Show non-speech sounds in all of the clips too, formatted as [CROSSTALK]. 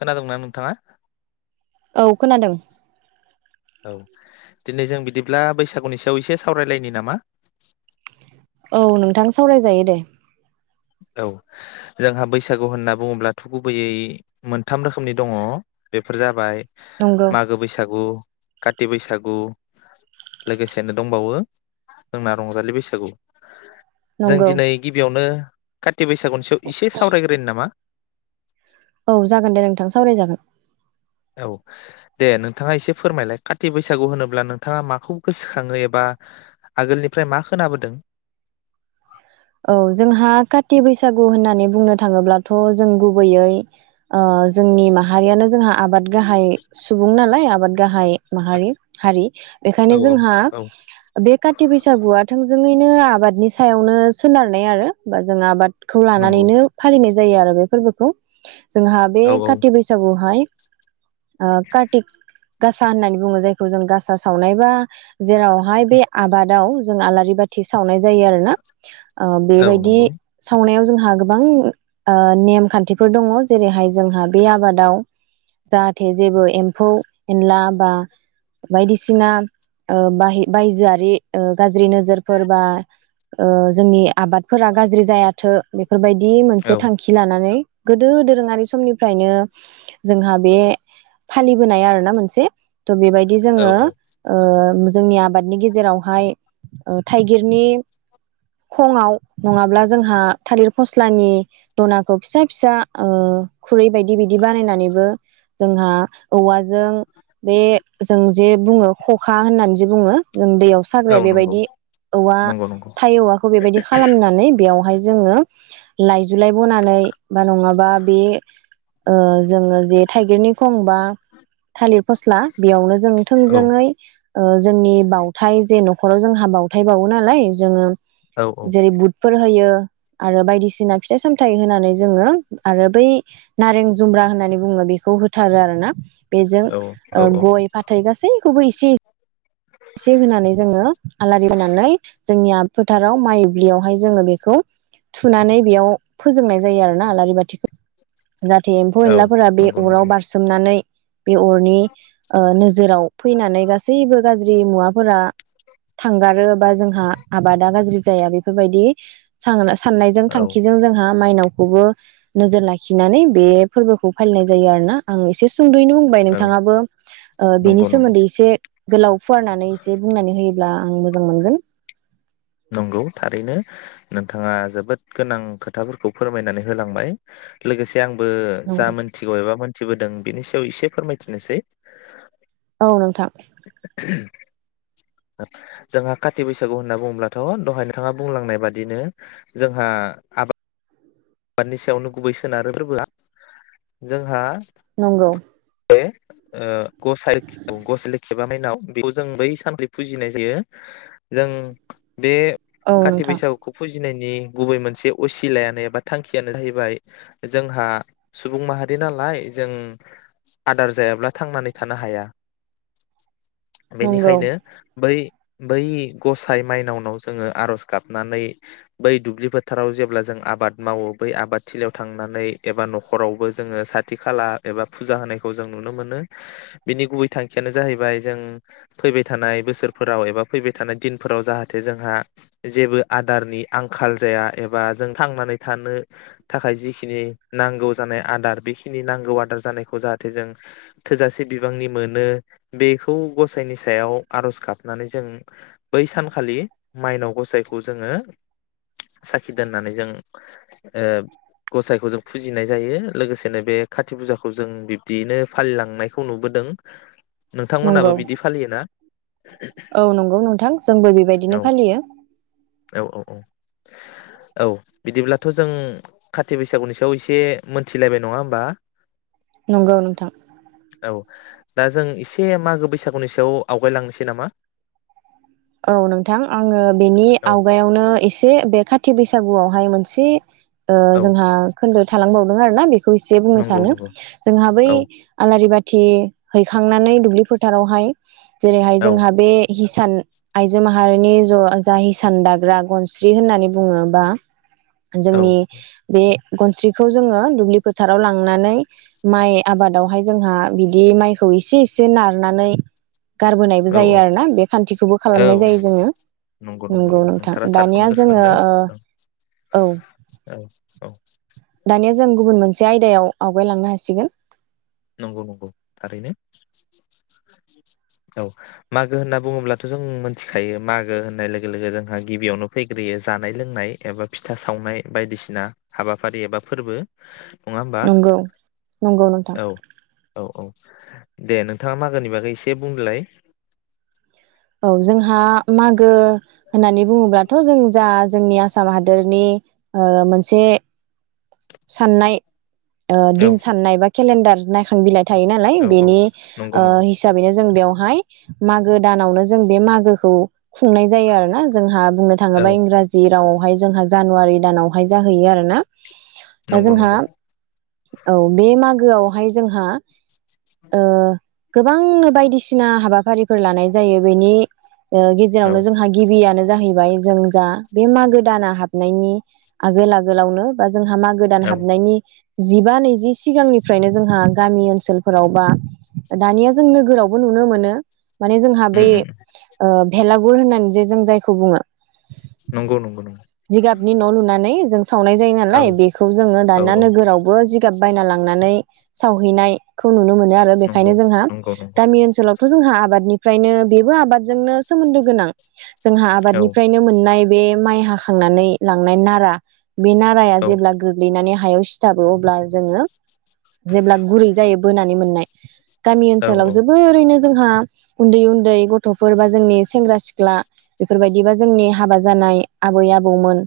खोनादोंना नोंथाङा? औ खोनादों। औ दिनै जों बिदिब्ला बैसागुनि सायाव एसे सावरायलायनि नामा? औ नोंथां सावरायजायो दे। औ जोंहा बैसागु होनना बुङोब्लाथ' गुबैयै मोनथाम रोखोमनि दङ बेफोर जाबाय। नंगौ मागो बैसागु काति बैसागु लोगोसेनो दंबावो जोंना रंजालि बैसागु। जों नंगौ दिनै गिबियावनो। ति बैसागुसेयाव एसे सावरायग्रोनि नामा? औ जागोन दे नोंथां सावरायजागोन। औ दे नोंथाङा एसे फोरमायलाय काति बैसागु होनोब्ला नोंथाङा माखौ गोसोखाङो एबा आगोलनिफ्राय मा खोनाबोदों? औ जोंहा काथि बैसागु होननानै बुंनो थाङोब्लाथ' जों गुबैयै ओ जोंनि माहारियानो जोंहा आबाद गाहाय सुबुं नालाय आबाद गाहाय माहारि हारि औ बेखायनो औ जोंहा औ बे काथि बैसागुआ थोंजों ङैनो आबादनि सायावनो सोनारनाय आरो बा जोंङो आबाद खौ नंगौ लानानैनो फालिनाय जायो आरो बे फोरबोखौ जोंहा बे औ औ खााथि बैसागुआवहाय आ कारतिक गासा होननानै बुङो जायखौ जों गासा सावनायबा जेरावहाय बे आबादाव जों आलारि बाथि सावनाय जायो आरो ना ओ औ बेबायदि नंगौ सावनायाव जोंहा गोबां ओ नेम खान्थिफोर दङ जेरैहाय जोंहा बे आबादाव जाहाथे जेबो एम्फौ एनला बा बायदिसिना ओ बाहे बायजोआरि ओ गाज्रि नोजोरफोर बा ओ जोंनि आबादफोरा गाज्रि जायाथो बेफोरबायदि मोनसे औ थांखि लानानै गोदो दोरोङारि समनिफ्रायनो जोंहा बे फालिबोनाय आरोना मोनसे त' बेबायदि औ जोङो ओ जोंनि आबादनि गेजेरावहाय ओ थाइगिरनि खङाव नङाब्ला जोंहा थालिर फस्लानि दनाखौ फिसा फिसा ओ खुरै बायदि बिदि बानायनानैबो जोंहा औवाजों बे जों जे बुङो खखा होननानै जे बुङो जों दैयाव औ साग्राया नंगौ बेबायदि औवा नंगौ नंगौ थाइ औवाखौ बेबायदि खालामनानै बेवहाय जोङो लाइजुलाइ बनानै बा नङाबा बे ओ जोङो जे थाइगिरनि खंबा थालिर फस्ला बेयावनो जों औ थोंजोङै ओ जोंनि बावथाय जे न'खराव जोंहा बावथाय बावो नालाय जोङो औ औ जेरै बुटफोर होयो आरो बायदिसिना फिथाइ सामथायाइ होनानै जोङो आरो बै नारें जुमब्रा होननानै बुङो बेखौ होथारो आरो ना बेजों औ औ ओ औ गय फाथै गासै खौबो एसे एसे एसे होनानै जोङो आलारि होनानै जोंनिया फोथाराव माइब्लियावहाय जोङो बेखौ थुनानै बेयाव फोजोंनाय जायो आरो ना आलारि बाथिखौ जाहाथे एम्फौ औ एनलाफोरा बे नंगौ अराव नंगौ बारसोमनानै बे अरनि ओ नोजोराव फैनानै गासैबो मुवाफोरा थांगारो बा जोंहा आबादा गाज्रि जाया बेफोरबायदि [UNINTELLIGIBLE] साननायजों औ थांखिजों जोंहा माइनाव खौबो नोजोर लाखिनानै बे फोरबोखौ फालिनाय जायो आरोना आं एसे सुंद'यैनो बुंबाय औ नोंथाङाबो ओ बेनि नंगौ नंगौ सोमोन्दै एसे गोलाव फुवारनानै एसे बुंनानै होयो होनब्ला आं मोजां मोनगोन नंगौ थारैनो नोंथाङा जोबोद गोनां खोथाफोरखौ फोरमायनानै होलांबाय लोगोसे आंबो जा नंगौ मोनथिगौ एबा मिथिबोदों बिनि थ एसे फोरमायथिनोसै औ नोंथां जोंहा काथि बैसागु होनना बुङोब्लाथ' दहाय नोंथाङा बुंलांनाय बादिनो जोंहा आबाद आबादनि सायावनो गुबै सोनारो फोरबोआ जोंहा नंगौ [UNINTELLIGIBLE] आ गस [INAUDIBLE] गस [INAUDIBLE] लखि बिबा [INAUDIBLE] माइ [INAUDIBLE] नाव [INAUDIBLE] बेखौ जों बै सानब्रै फुजिनाय जायो जों बे औ काथि नोंथां बैसागुखौ फुजियो थिनायनि गुबै मोनसे असिलायानो एबा थांखियानो जाहैबाय जोंहा सुबुं माहारि नालाय जों आदार जायाब्ला थांनानै थानो हाया नंगौ बेनिखायनो बै बै गसाइ माइनावनाव जोङो आरज गाबनानै बै दुब्लि फोथाराव जेब्ला जों आबाद मावो बै आबाद थिलियाव थांनानै एबा न'खरावबो जोङो साथि खाला एबा फुजा होनायखौ जों नुनो मोनो बिनि गुबै थांखियानो जाहैबाय जों फैबाय थानाय बोसोरफोराव एबा फैबाय थानाय दिनफोराव जाहाथे जोंहा जेबो आदारनि आंखाल जाया एबा जों थांनानै थानो थाखाय जिखिनि नांगौ जानाय आदार बेखिनि नांगौ आदार जानायखौ जाहाथे जों थोजासे बिबांनि मोनो बेखौ गसाइनि सायाव आर'ज गाबनानै जों बै सानखालि माइनाव गसाइखौ जोङो साखि दोननानै जों ओ गसाइखौ जों फुजिनाय जायो लोगोसेनो बे कत फुजाखौ जों बिब्दियैनो फालिलांनायखौ नुबोदों नोंथांमोनाबो नंगौ बिदि फालियो ना औ नंगौ नोंथां जोंबो बेबायदिनो औ फालियो औ औ औ औ बिदिब्लाथ' जों खाथि बैसागुनि सायाव एसे मोनथिलायबाय नङा होमबा नंगौ नोंथां औ दा जों एसे मागो बैसागुनि सायाव आवगायलांनोसै नामा औ नोंथां आङो बेनि औ आवगायावनो एसे बे खाथि बैसागुआव माइ मोनसे औ जोंहा खोन्दो थालांबाव दों आरोना बे खौ एसे बुंनो नंगौ सानो नंगौ जोंहा बै औ आलारि बाथि थि हैखांनानै दुब्लि फोथारावहाय जेरैहाय औ जोंहा बे हि सान आइजो माहारिनि ज जय हिसान दाग्रा गनस्रि होननानै बुङो बा औ जोंनि बे गनस्रिखौ जोङो दुब्लि फोथाराव लांनानै माइ आबादावहाय जोंहा बिदि माइखौ एसे एसे नारनानै गारबोनायबो औ जायो आरो ना बे खान्थिखौबो औ खालामनाय जायो जोङो नंगौ नंगौ नंगौ नंगौ नोंथां नोंथारा दानिया थारखौनो जोङो गोसोखांदों ओ औ औ औ दायाव आवगायलांनो हासिगोन। नंगौ नंगौ थारैनो औ मागो होनना बुङोब्लाथ' जों मोनथिखायो मागो होननाय लोगो लोगो जोंहा गिबियावनो फैग्रोयो जानाय लोंनाय एबा फिथा सावनाय बायदिसिना हाबाफारि एबा फोरबो नङा होमबा नंगौ नंगौ नोंथां। औ औ औ दे नोंथाङा मागोनि बागै एसे बुंलाय। औ जोंहा मागो होननानै बुङोब्लाथ' जों जा जोंनि आसाम आसाम हादरनि मोनसे साननाय औ दिन साननाय बा केलेन्डार नायखां बिलाइ थायो नालाय औ औ बेनि नंगौ नंगौ हिसाबैनो जों बेवहाय मागो दानावनो जों बे मागोखौ खुंनाय जायो आरोना जोंहा बुंनो औ थाङोबा इंराजि रावावहाय जोंहा जानुवारि दानावहाय जाहैयो आरोना। दा नंगौ जोंहा नंगौ। औ बे मागोआवहाय जोंहा गोबांनो बायदिसिना हाबाफारिफोर लानाय जायो। बेनि औ गेजेरावनो जोंहा गिबियानो जाहैबाय जों जा बे मागो दाना हाबनायनि आगोल आगोलावनो बा जोंहा मागो दान औ हाबनायनि जिबा नैजि सिगांनिफ्रायनो जोंहा गामि ओनसोलफोराव बा दानिया जों नोगोरावबो नुनो मोनो। माने जोंहा उम बेै उम भेलागुर होननानै जे जों जायखौ बुङो। नंगौ नंगौ नंगौ जिगाबनि न' लुनानै जों सावनाय जायो औ नालाय बे खौ जोङो औ दाना औ नोगोरावबो जिगाब बायना लांनानै सावहैनायखौ नुनो मोनो। आरो नंगौ बेखायनो जोंहा नंगौ नंगौ गामि ओनसोलावथ' जोंहा आब' आबादनिफ्रायनो बेबो आबादजोंनो सोमोनदो गोनां। जोंहा औ आबादनिफ्रायनो मोननाय बे माइ हाखांनानै लांनाय नारा बि नाराया औ जेब्ला गोग्लैनानै हायाव सिथाबो अब्ला जोङो जेब्ला गुरै जायो बोनानै मोननाय गामि औ ओनसोलाव जोबोरैनो जोंहा उन्दै उन्दै गथ'फोर बा जोंनि सेंग्रा सिख्ला बेफोरबायदिबा जोंनि हाबा जानाय आबै आबौमोन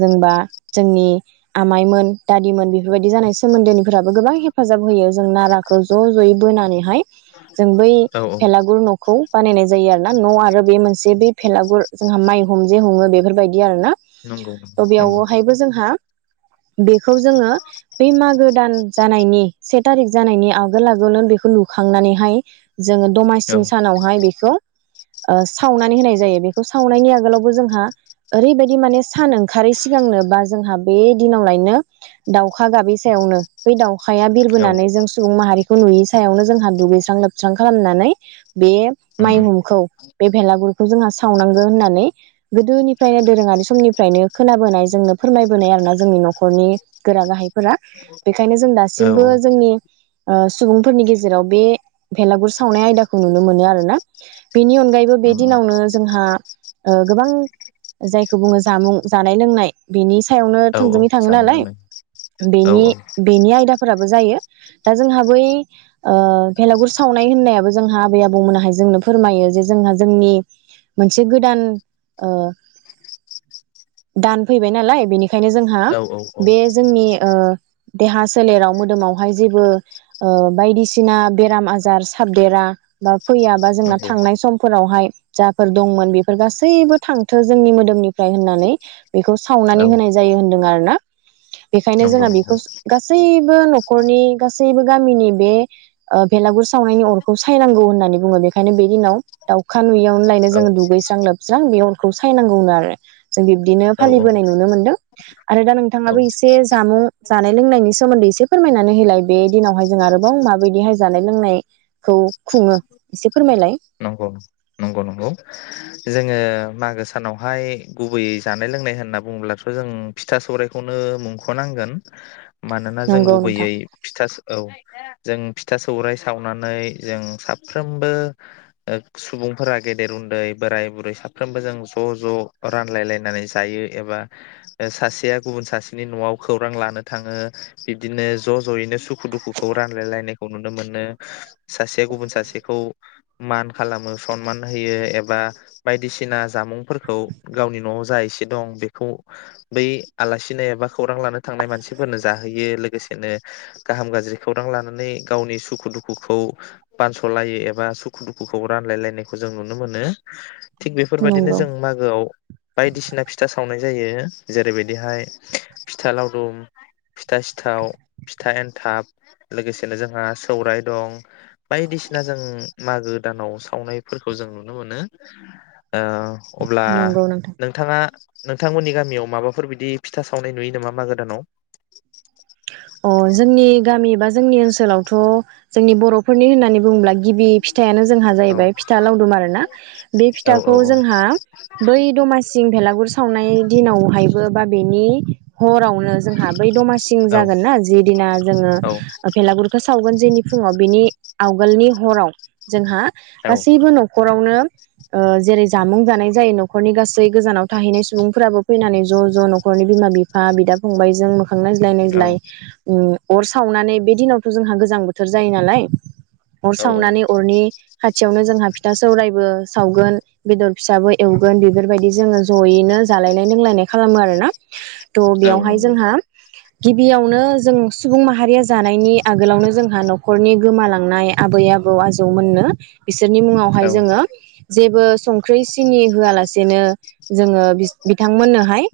जोंबा जोंनि आमाइमोन दादिमोन बेफोरबायदि जानाय सोमोन्दोनिफोराबो गोबां हेफाजाब होयो जों नाराखौ ज' ज'यै बोनानैहाय जों बै औ औ भेलागुर न'खौ बानायनाय जायो आरो ना न' आरो बे मोनसे बे भेलागुर जोंहा माइ हुंजे हङो बेफोरबायदि आरो ना नंगौ थ' नंगौ बेयावहायबो जोंहा बेखौ जोङो बै मागो दान जानायनि से थारिख जानायनि आगोल आगोलनो बेखौ लुखांनानैहाय जोङो औ दमासि सानावहाय बेखौ सावनानै होनाय जायो बेखौ सावनायनि आगोलावबो जोंहा ओरैबायदि माने सान ओंखारै सिगांनो बा जोंहा बे दिनावलायनो दाउखा गाबै सायावनो बै दाउखाया औ बिरबोनानै जों सुबुं माहारिखौ नुयै सायावनो जोंहा दुगैस्रां लोबस्रां खालामनानै बे उम उम माइहुंखौ बे भेलागुरखौ जोंहा सावनांगौ होननानै गोदोनिफ्रायनो दोरोङारि समनिफ्रायनो खोनाबोनाय जोंनो फोरमाय जों'नि गोरा गाह बेखायनो जों औ दासिबो जोंनि सुबुंफोरनि गेजेराव बे भेलागुर सावनाय आयदाखौ नुनो मोनो आरोना बेनि अनगायैबो बे उम उम दिनावनो जोंहा गोबां जायखौ बुङो जामुं जानाय लोंनाय बेनि सियावनो औ औ थोंजोङै थाङो जानाय नालाय लोंनाय औ बेनि औ बेनि आयदाफोराबो जायो दा जोंहा बै ओ भेलागुर सावनाय होननायाबो जोंहा आबै आबौमोनाहाय जोंनो फोरमायो जे जोंहा जोंनि मोनसे गोदान ओ दान फैबाय नालाय बेनिख बेनिखायनो जोंहा औ औ औ बे जोंनि ओ देहा सोलेराव मोदोमावहाय जेबो बायदिसिना बेराम आजार साबदेरा बा फैया बा जोंना नंगौ थांनाय समफोरावहाय जाफोर दंमोन बेफोर गासैबो थांथो जोंनि मोदोमनिफ्राय होननानै बेखौ सावनानै औ होनाय जा जायो होनदों आरोना बेखायनो नंगौ जोंहा बेखौ नंगौ गासैबो न'खरनि गासैबो गामिनि बे ओ बेलागुर सावनायनि अरखौ सायनांगौ होननानै बुङो बेखायनो बे दिनाव दाउखा नुयैयावनो लायनो औ जोङो दुगैस्रां लोबस्रां बे अरखौ सायनांगौ होनो आरो जों बिब्दिनो औ फालिबोनाय नुनो मोन्दों आरो दा नोंथाङाबो औ एसे जामुं जानाय लोंनायनि सोमोन्दै एसे फोरमायनानै होलाय बे दिनावहाय जोंहा आरोबाव माबायदिहाय जानाय लोंनायखौ खुङो एसे फोरमायलाय नंगौ नंगौ नंगौ जोङो मागो सानावहाय गुबैयै जानाय लोंनाय होनना बुंङोब्लाथ' जों फिथा सौरायखौनो मुंख'नांगोन मानोना जों नंगौ नोंथां गुबैयै फिथा औ जों फिथा सौराइ सावनानै जों साफ्रोमबो ओ सुबुंफोरा गेदेर उन्दै बोराय बुरै साफ्रोमबो जों ज' ज' रानलायलायनानै जायो एबा सासेया गुबुन सासेनि न'आव खौरां लानो थाङो बिब्दिनो ज' ज'यैनो सुखु दुखुखौ रानलायलायनायखौ नुनो मोनो सासेया गुबुन सासेखौ मान खालामो सनमान होयो एबा बायदिसिना जामुंफोरखौ गावनि न'आव जा एसे दं बेखौ बै आलासिनो एबा खौरां लानो थांनाय मानसिफोरनो जाहोयो लोगोसेनो गाहाम गाज्रि खौरां लानानै गावनि सुखु दुखुखौ बानस'लायो एबा सुखु दुखुखौ रानलायलायनायखौ जों नुनो मोनो थिग बेफोरबायदिनो नंगौ जों मागोआव बायदिसिना फिथा सावनाय जायो जेरैबायदिहाय फिथा लावदुम फिथा सिथाव फिथा एन्थाब लोगोसेनो जोंहा सौराइ दं बायदिसिना जों मागो दानाव सावनायफोरखौ जों नुनो मोनो। औ अब्ला नंगौ नोंथां नोंथाङा नोंथांमोननि गामियाव माबाफोर बिदि फिथा सावनाय नुयो नामा मागो दानाव अ जोंनि गामि एबा जोंनि ओनसोलावथ' जोंनि बर'फोरनि होननानै बुङोब्ला गिबि फिथायानो जोंहा औ जाहैबाय फिथा लावदुम आरोना बे औ औ फिथाखौ जोंहा बै दमासि बेलागुर सावनाय दिनावहायबो बा बेनि हरावनो जोंहा बै दमासि औ जागोनना जि दिना जोङो औ ओ भेलागुरखौ सावगोन बेनि आवगोलनि हराव जोंहा गासिबो न न'खरावनो ओ जेरै जामुं जानाय जायो न'खरनि गासै गोजानाव थाहैनाय सुबुंफोराबो फैनानै ज' ज' न'खरनि बिमा बिफा बिदा फंबायजों मोखां नाय नायज्लाय नायज्लाय अर सावनानै बे दिनावथ' जोंहा गोजां बोथोर जायो नालाय अर औ सावनानै अरनि खाथियावनो जोंहा फिथा सौरायबो सावगोन बेदर फिसाबो एवगोन बेफोरबायदि जोङो ज'यैनो जालायनाय लोंलायनाय खालामो आरोना। तह औ बेयावहाय नंगौ जोंहा गिबियावनो जों सुबुं माहारिया जानायनि आगोलावनो जोंहा न'खरनि गोमालांनाय आबै आबौ आजौमोननो बिसोरनि मुङावहाय औ जोङो जेबो संख्रि सिनि होआलासेनो जोङो बिथांमोननोहाय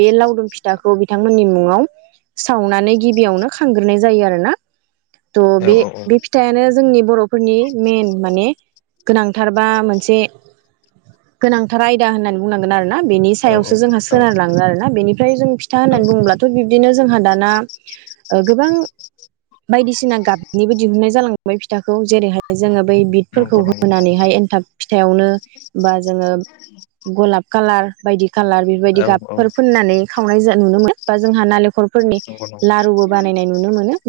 बे लावदुम फिथाखौ बिथांमोन नि मुङाव सावनानै गिबियावनो खांग्रोनाय जायो आरो ना। त बे औ औ बे फिथायानो जोंनि बर' फोरनि मेन माने गोनांथार बा मोनसे गोनांथार आयदा होननानै बुंनांगोन आरोना। बेनि औ सायावसो जोंहा औ सोनार लाङो आरोना बेनिफ्राय जों फिथा होननानै औ ब बुंङोबथ' बिबदिनो जोंहा दाना गोबां बायदिसिना गाबनिबो दिहुननाय जालां बै फिथाखौ जेरैहाय जोङो बै बिदफोरखौ नंगौ नंगौ होनानैहाय एनथाब फिथायावनो बा जोङो गलाब कालार बायदि कालार बेफोरबायदि औ औ गाबफोर फोननानै खावनाय जायो। नुनो मोन बा जोंहा नालेंखरफोर नंगौ नंगौ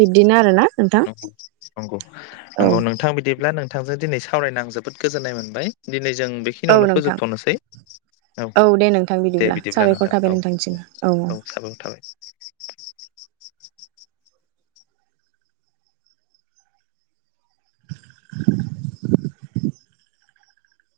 बिब्दिनो आरोना नोंथां नंगौ नंगौ औ नंगौ नोंथां बिदिब्ला नोंथांजों दिनै सा सावरायनो आं जोबोद गोजोन्नाय मोनबाय दिनै। जों औ बेखिनियावनो नोंथां फोजोबथ'नोसै औ दे नोंथां दे बिदिब्ला साबायखर नोंथां थाबाय औ औ नोंथांनिसिम औ साबायखर थाबाय। [INAUDIBLE]